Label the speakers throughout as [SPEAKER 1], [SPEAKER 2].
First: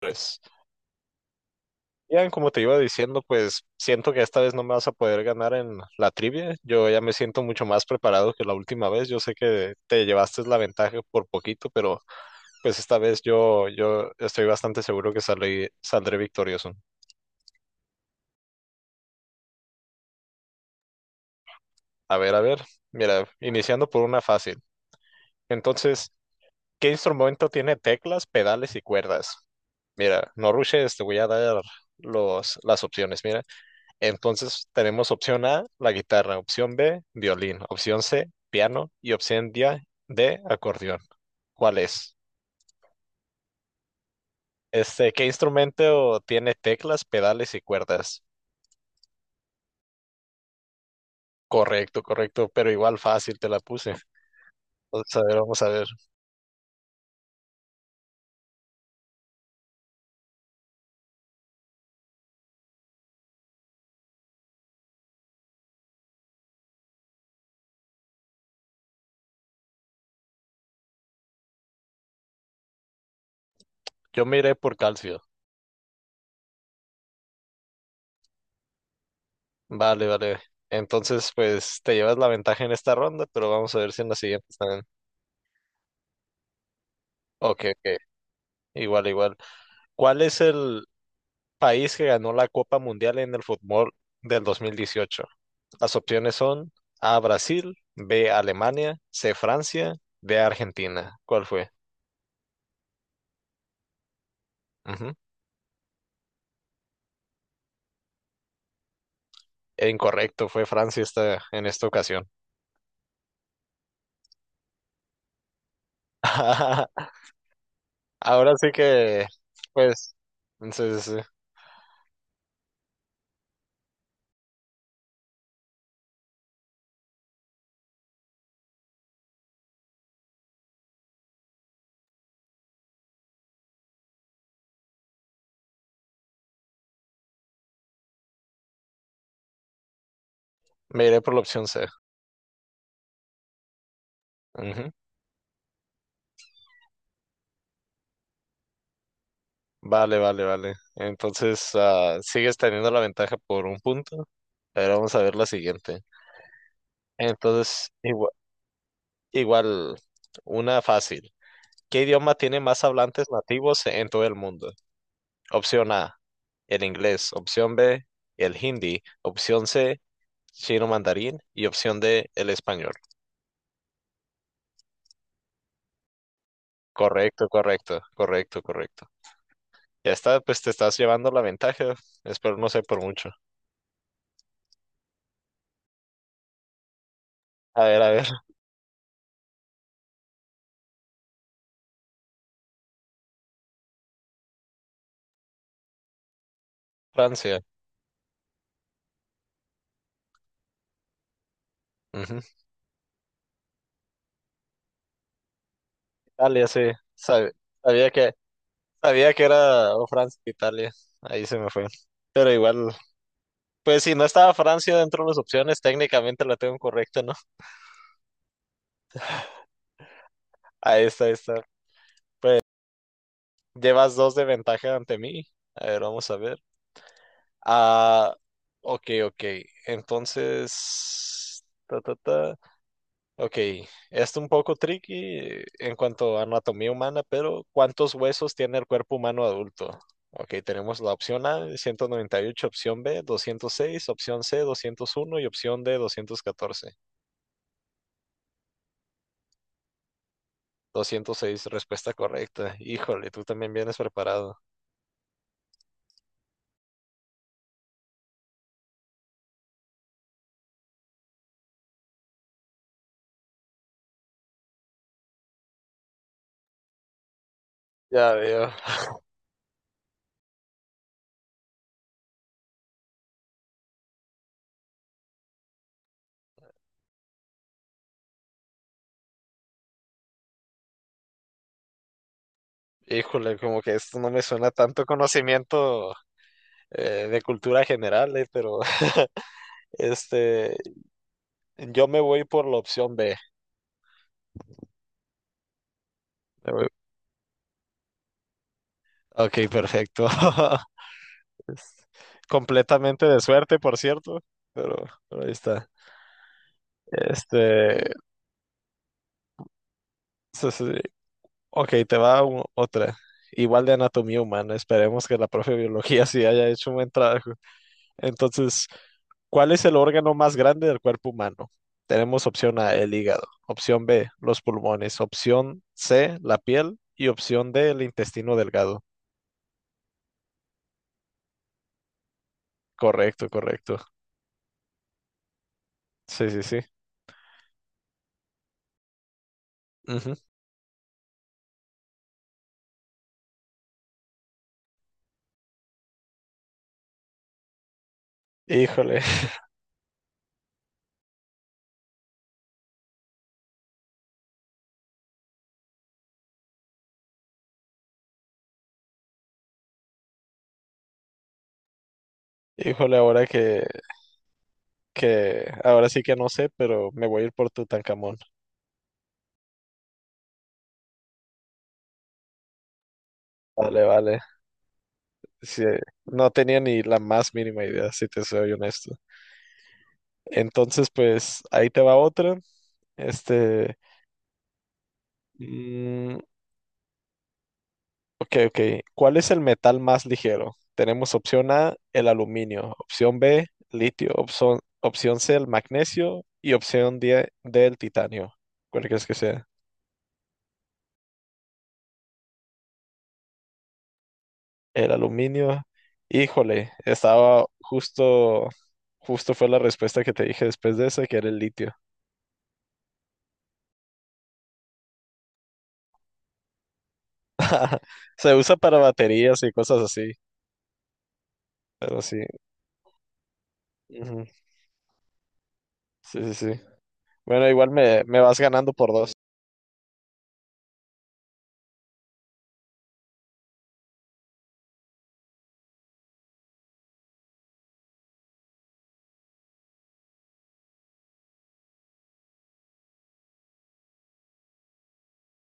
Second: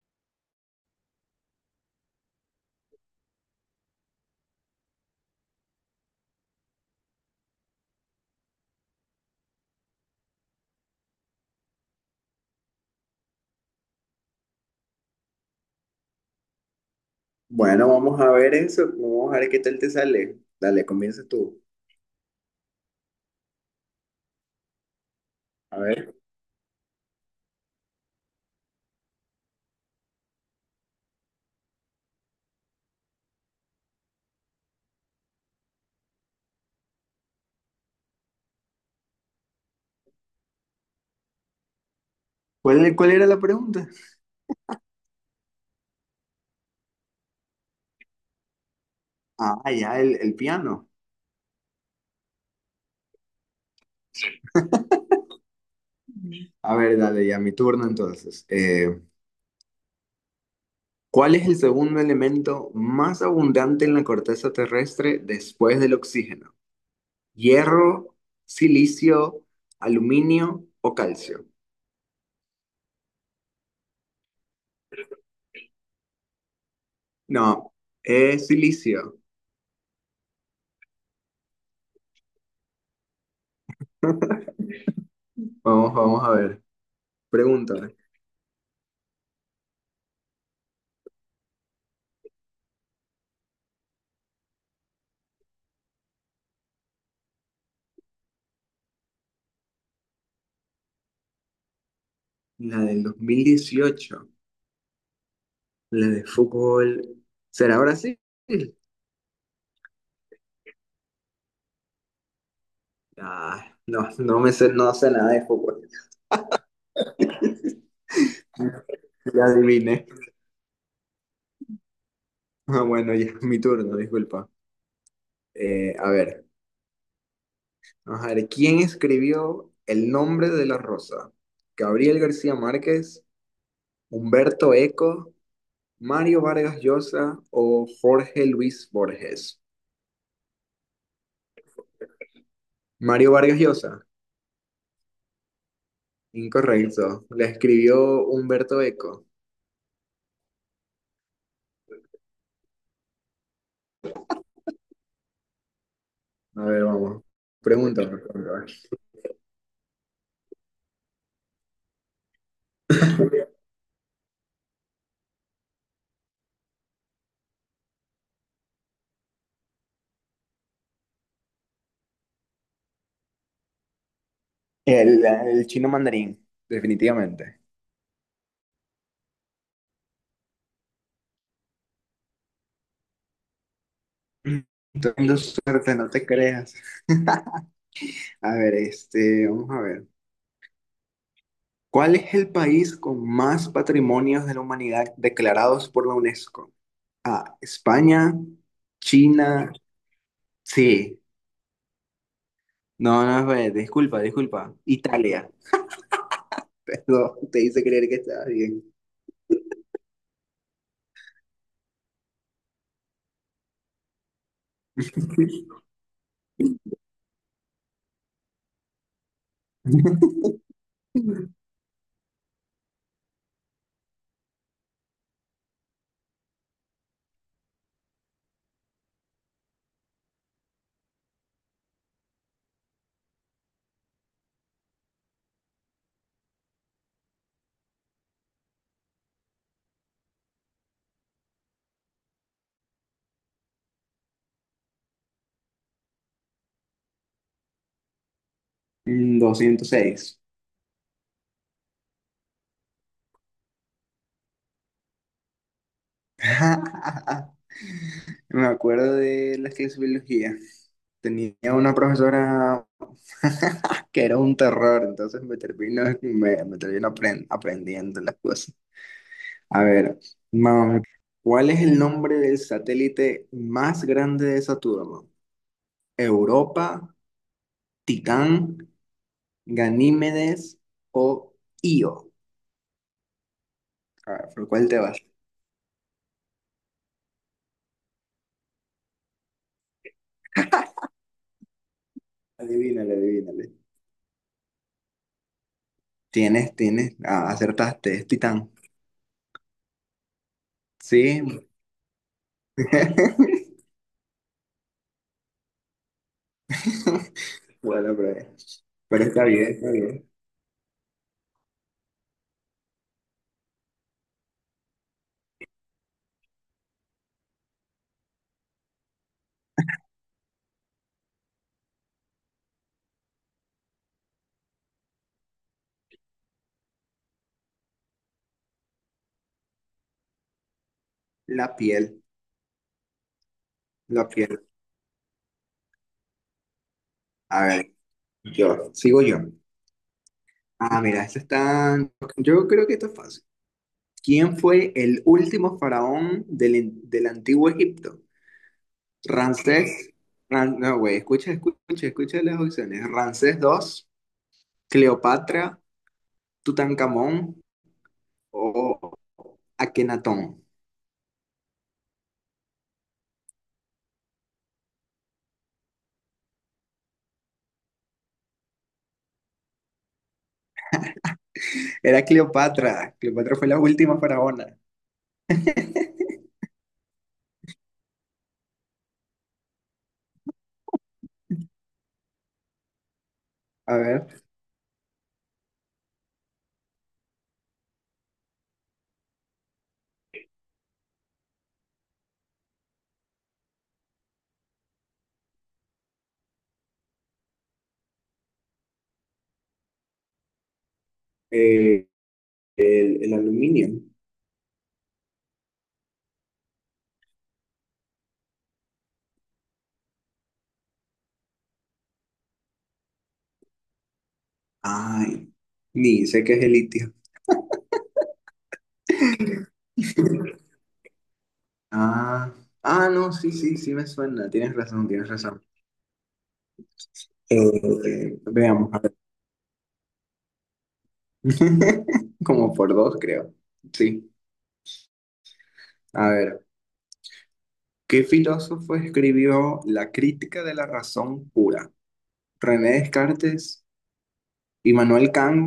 [SPEAKER 1] Pues, Ian, como te iba diciendo, pues siento que esta vez no me vas a poder ganar en la trivia. Yo ya me siento mucho más preparado que la última vez. Yo sé que te llevaste la ventaja por poquito, pero pues esta vez yo estoy bastante seguro que saldré victorioso.
[SPEAKER 2] Bueno, vamos a ver eso. Vamos a ver qué tal te sale. Dale, comienza tú.
[SPEAKER 1] A ver, mira, iniciando por una fácil.
[SPEAKER 2] A
[SPEAKER 1] Entonces,
[SPEAKER 2] ver.
[SPEAKER 1] ¿qué instrumento tiene teclas, pedales y cuerdas? Mira, no rushes, te voy a dar las opciones. Mira, entonces tenemos opción A, la guitarra, opción B, violín, opción C, piano y opción D, acordeón. ¿Cuál es?
[SPEAKER 2] ¿Cuál era la pregunta?
[SPEAKER 1] ¿Qué instrumento tiene teclas, pedales y cuerdas?
[SPEAKER 2] Ah, ya, el piano.
[SPEAKER 1] Correcto, correcto, pero igual fácil te la puse. Entonces, a ver, vamos a ver.
[SPEAKER 2] A ver, dale, ya mi turno entonces. ¿Cuál es el segundo elemento más abundante en la corteza terrestre después del oxígeno? ¿Hierro, silicio, aluminio o calcio?
[SPEAKER 1] Yo me iré por calcio.
[SPEAKER 2] No, es silicio.
[SPEAKER 1] Vale, vale. Entonces, pues te llevas la ventaja en esta ronda, pero vamos a ver si en la siguiente también.
[SPEAKER 2] Vamos a ver.
[SPEAKER 1] Ok,
[SPEAKER 2] Pregunta.
[SPEAKER 1] ok. Igual, igual. ¿Cuál es el país que ganó la Copa Mundial en el fútbol del 2018? Las opciones son A, Brasil, B, Alemania, C, Francia, D, Argentina. ¿Cuál fue?
[SPEAKER 2] La del 2018,
[SPEAKER 1] Ujú.
[SPEAKER 2] la de fútbol. ¿Será Brasil?
[SPEAKER 1] E incorrecto, fue Francia esta, en esta ocasión.
[SPEAKER 2] Ah, no, no me sé, no sé nada de fútbol.
[SPEAKER 1] Ahora sí que,
[SPEAKER 2] Ya adiviné.
[SPEAKER 1] pues, entonces sí, sí, sí.
[SPEAKER 2] Ah, bueno, ya, mi turno, disculpa. A ver, vamos a ver, ¿quién escribió El nombre de la rosa? ¿Gabriel García Márquez, Humberto Eco, Mario Vargas Llosa o Jorge Luis Borges?
[SPEAKER 1] Me iré por la opción C.
[SPEAKER 2] Mario Vargas Llosa,
[SPEAKER 1] Ujú.
[SPEAKER 2] incorrecto. La escribió Humberto Eco.
[SPEAKER 1] Vale, vale, vale. Entonces, ah, sigues teniendo la ventaja por un punto. Pero vamos a ver la siguiente.
[SPEAKER 2] A ver, vamos.
[SPEAKER 1] Entonces,
[SPEAKER 2] Pregunta, por favor.
[SPEAKER 1] igual, una fácil. ¿Qué idioma tiene más hablantes nativos en todo el mundo? Opción A, el inglés, opción B, el hindi, opción C, chino mandarín y opción D, el español.
[SPEAKER 2] El chino mandarín,
[SPEAKER 1] Correcto,
[SPEAKER 2] definitivamente.
[SPEAKER 1] correcto, correcto, correcto. Ya está, pues te estás llevando la ventaja. Espero no sé por mucho.
[SPEAKER 2] Teniendo suerte, no te creas.
[SPEAKER 1] A ver,
[SPEAKER 2] A ver, vamos a ver. ¿Cuál es el país con más patrimonios de la humanidad declarados por la UNESCO? A,
[SPEAKER 1] Francia.
[SPEAKER 2] España, China, sí.
[SPEAKER 1] Ujú.
[SPEAKER 2] No, no, espérate, disculpa, disculpa. Italia.
[SPEAKER 1] Italia, sí. Sab-
[SPEAKER 2] Perdón, te hice
[SPEAKER 1] sabía
[SPEAKER 2] creer que
[SPEAKER 1] que,
[SPEAKER 2] estaba bien.
[SPEAKER 1] sabía que era o Francia, o Italia. Ahí se me fue. Pero igual, pues si no estaba Francia dentro de las opciones, técnicamente la tengo correcta, ¿no? Ahí está, ahí está. Llevas dos de ventaja ante mí. A ver, vamos a ver. Ah, ok, ok. Entonces, ta, ta, ta. Ok, esto un poco tricky en cuanto a anatomía humana, pero ¿cuántos huesos tiene el cuerpo humano adulto? Ok, tenemos la opción A, 198, opción B, 206, opción C, 201 y opción D, 214.
[SPEAKER 2] Mm, 206.
[SPEAKER 1] Doscientos seis, respuesta correcta. Híjole, tú también vienes preparado.
[SPEAKER 2] Me acuerdo de las clases de biología. Tenía una profesora que era un terror, entonces me aprendiendo
[SPEAKER 1] Ya
[SPEAKER 2] las
[SPEAKER 1] veo.
[SPEAKER 2] cosas. A ver, mam, ¿cuál es el nombre del satélite más grande de Saturno? ¿Europa, Titán, Ganímedes o Io?
[SPEAKER 1] Híjole, como que esto no
[SPEAKER 2] A
[SPEAKER 1] me
[SPEAKER 2] ver,
[SPEAKER 1] suena
[SPEAKER 2] ¿por cuál te
[SPEAKER 1] tanto
[SPEAKER 2] vas?
[SPEAKER 1] conocimiento de cultura general, pero Este, yo me voy por la opción
[SPEAKER 2] Adivínale,
[SPEAKER 1] B.
[SPEAKER 2] adivínale.
[SPEAKER 1] Me voy-
[SPEAKER 2] Ah, acertaste, es Titán.
[SPEAKER 1] Ok, perfecto.
[SPEAKER 2] Sí.
[SPEAKER 1] Es completamente de suerte, por cierto, pero, pero ahí está. Este,
[SPEAKER 2] Bueno, pero, pero está bien, está bien.
[SPEAKER 1] sí, sí, sí. Ok, te va otra. Igual de anatomía humana. Esperemos que la profe de biología sí haya hecho un buen trabajo. Entonces, ¿cuál es el órgano más grande del cuerpo humano? Tenemos opción A, el hígado, opción B, los pulmones, opción C, la piel y opción D, el intestino delgado.
[SPEAKER 2] La piel,
[SPEAKER 1] Correcto, correcto.
[SPEAKER 2] la piel.
[SPEAKER 1] Sí, sí, sí.
[SPEAKER 2] A ver. Yo, sigo yo.
[SPEAKER 1] Ujú.
[SPEAKER 2] Ah, mira, esto está. Yo creo que esto es fácil. ¿Quién fue el último faraón del antiguo Egipto?
[SPEAKER 1] Híjole,
[SPEAKER 2] Ramsés. No, güey, escucha, escucha, escucha las opciones. Ramsés II, Cleopatra, Tutankamón o Akenatón.
[SPEAKER 1] híjole, ahora que, ahora sí que no sé, pero me voy a ir por Tutankamón.
[SPEAKER 2] Era Cleopatra. Cleopatra fue la
[SPEAKER 1] Vale,
[SPEAKER 2] última
[SPEAKER 1] vale.
[SPEAKER 2] faraona.
[SPEAKER 1] Sí, no tenía ni la más mínima idea, si te soy honesto. Entonces, pues, ahí te va otra. Este,
[SPEAKER 2] A ver,
[SPEAKER 1] mm, ok, ok. ¿Cuál es el metal más ligero? Tenemos opción A, el aluminio, opción B, litio, opción C, el magnesio y opción D, el titanio. ¿Cuál crees que sea?
[SPEAKER 2] eh, el aluminio.
[SPEAKER 1] El aluminio, híjole, estaba justo, justo fue la respuesta que te dije después de esa, que era el litio.
[SPEAKER 2] Ay, ni sé qué es el litio.
[SPEAKER 1] Se usa para baterías y cosas así, pero sí.
[SPEAKER 2] Ah, ah, no, sí, sí, sí me
[SPEAKER 1] Ujú,
[SPEAKER 2] suena. Tienes razón, tienes razón.
[SPEAKER 1] sí, sí, sí. Bueno, igual me vas ganando
[SPEAKER 2] Veamos, a
[SPEAKER 1] por
[SPEAKER 2] ver.
[SPEAKER 1] dos.
[SPEAKER 2] Como por dos, creo. Sí, a ver. ¿Qué filósofo escribió La crítica de la razón pura? ¿René Descartes, Immanuel Kant,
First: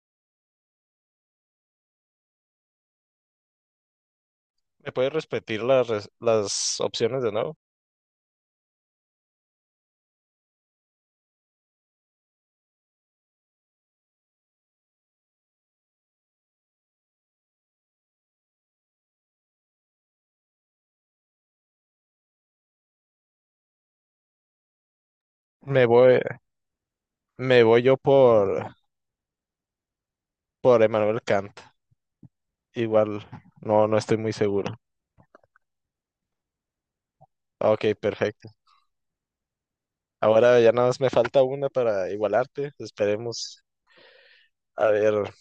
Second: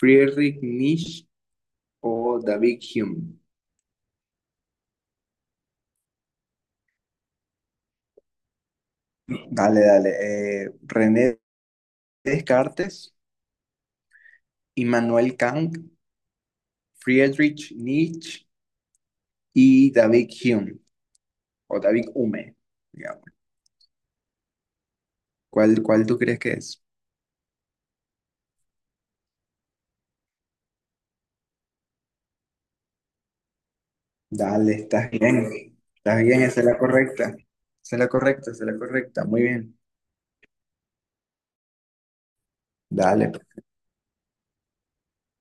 [SPEAKER 2] Friedrich Nietzsche o David Hume?
[SPEAKER 1] ¿Me puedes repetir las, las opciones de nuevo?
[SPEAKER 2] Dale, dale. René Descartes, Immanuel Kant, Friedrich Nietzsche y David Hume, o David Hume. ¿Cuál,
[SPEAKER 1] Me
[SPEAKER 2] cuál tú
[SPEAKER 1] voy,
[SPEAKER 2] crees que es?
[SPEAKER 1] me voy yo por Emmanuel Kant. Igual, no, no estoy muy
[SPEAKER 2] Dale,
[SPEAKER 1] seguro.
[SPEAKER 2] estás bien. Estás bien, esa es la correcta.
[SPEAKER 1] Ok,
[SPEAKER 2] Esa es la
[SPEAKER 1] perfecto.
[SPEAKER 2] correcta, esa es la correcta. Muy bien.
[SPEAKER 1] Ahora ya nada más me falta una para igualarte.
[SPEAKER 2] Dale, pues.
[SPEAKER 1] Esperemos. A ver.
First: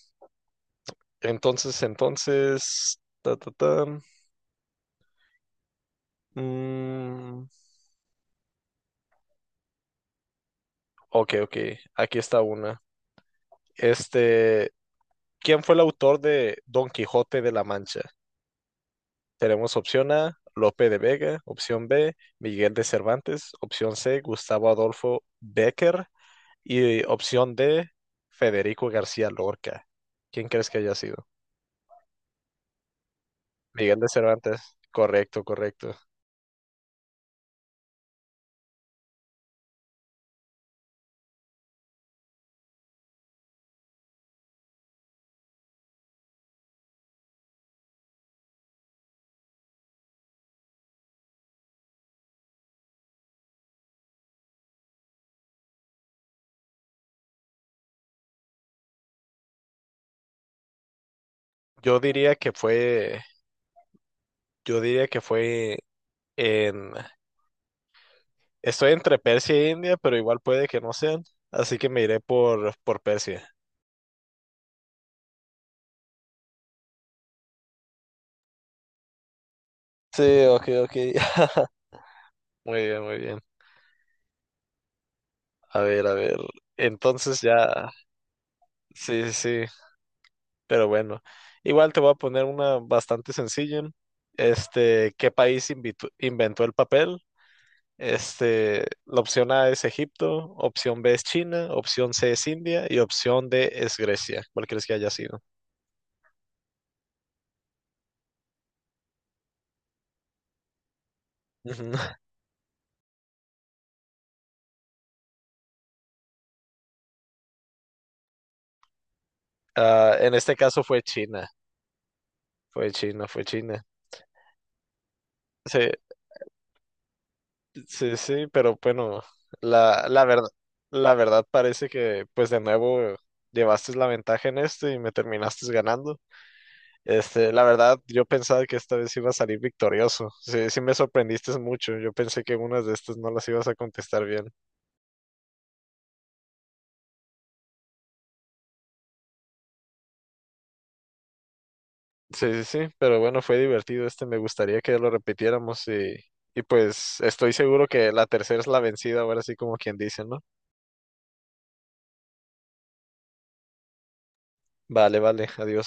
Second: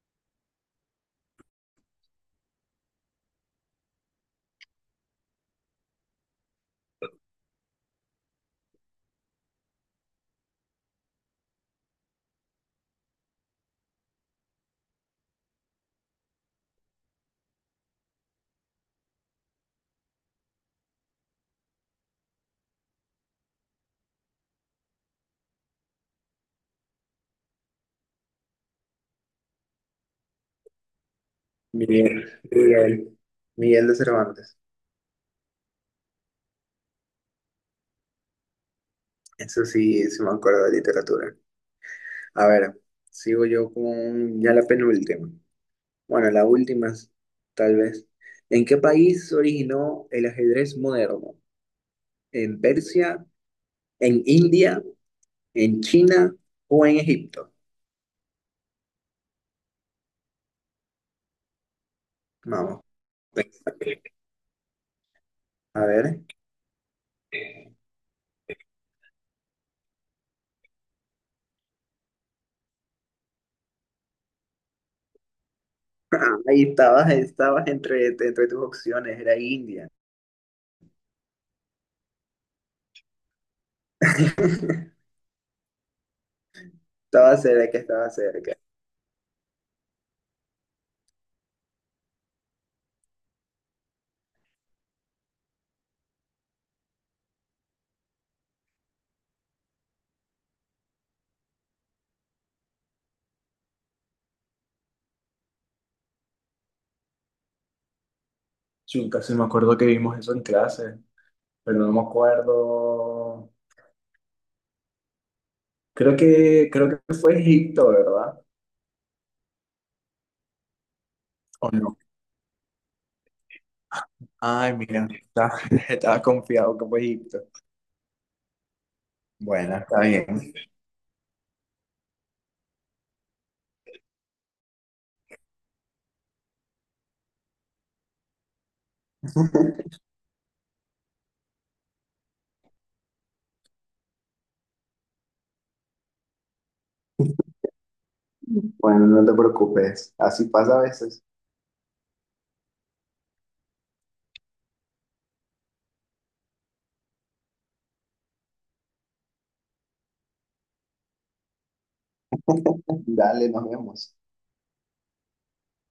[SPEAKER 1] Entonces, entonces, ta, ta, ta. Mm, ok, ok, aquí está una. Este, ¿quién fue el autor de Don Quijote de la Mancha? Tenemos opción A, Lope de Vega, opción B, Miguel de Cervantes, opción C, Gustavo Adolfo Bécquer y opción D, Federico García Lorca. ¿Quién crees que haya sido?
[SPEAKER 2] Miguel, Miguel, Miguel de
[SPEAKER 1] Miguel de
[SPEAKER 2] Cervantes.
[SPEAKER 1] Cervantes. Correcto, correcto.
[SPEAKER 2] Eso sí, sí me acuerdo de literatura. A ver, sigo yo con ya la penúltima. Bueno, la última, es- tal vez. ¿En qué país se originó el ajedrez moderno? ¿En Persia, en India, en China o en Egipto?
[SPEAKER 1] Yo diría que
[SPEAKER 2] Vamos.
[SPEAKER 1] fue, yo diría que fue
[SPEAKER 2] A ver.
[SPEAKER 1] en... Estoy entre Persia e India, pero igual puede que no sean, así que me iré por Persia.
[SPEAKER 2] Ahí estabas entre tus opciones, era India.
[SPEAKER 1] Sí, ok, ok. Muy bien, muy bien. A ver, a ver.
[SPEAKER 2] Estaba
[SPEAKER 1] Entonces
[SPEAKER 2] cerca,
[SPEAKER 1] ya,
[SPEAKER 2] estaba cerca.
[SPEAKER 1] sí, sí, sí, pero bueno. Igual te voy a poner una bastante sencilla. Este, ¿qué país inventó el papel? Este, la opción A es Egipto, opción B es China, opción C es India y opción D es Grecia. ¿Cuál crees que haya sido?
[SPEAKER 2] Chuta, sí me acuerdo que vimos eso en clase, pero no
[SPEAKER 1] Ujú.
[SPEAKER 2] me acuerdo. Creo que fue Egipto, ¿verdad?
[SPEAKER 1] Ah, en este caso fue China,
[SPEAKER 2] ¿O no?
[SPEAKER 1] fue China, fue China.
[SPEAKER 2] Ay, mira,
[SPEAKER 1] Sí,
[SPEAKER 2] estaba confiado que fue Egipto.
[SPEAKER 1] sí, sí, pero bueno,
[SPEAKER 2] Bueno, está
[SPEAKER 1] la, la verdad,
[SPEAKER 2] bien.
[SPEAKER 1] la verdad parece que pues de nuevo llevaste la ventaja en esto y me terminaste ganando. Este, la verdad, yo pensaba que esta vez iba a salir victorioso. Sí, sí me sorprendiste mucho. Yo pensé que unas de estas no las ibas a contestar bien.
[SPEAKER 2] Bueno, no te preocupes, así pasa a veces.
[SPEAKER 1] Sí, sí, sí, pero bueno, fue divertido este. Me gustaría que lo repitiéramos y pues estoy seguro que la tercera es la vencida, ahora sí como quien dice, ¿no?
[SPEAKER 2] Dale, nos vemos.
[SPEAKER 1] Vale, vale, adiós.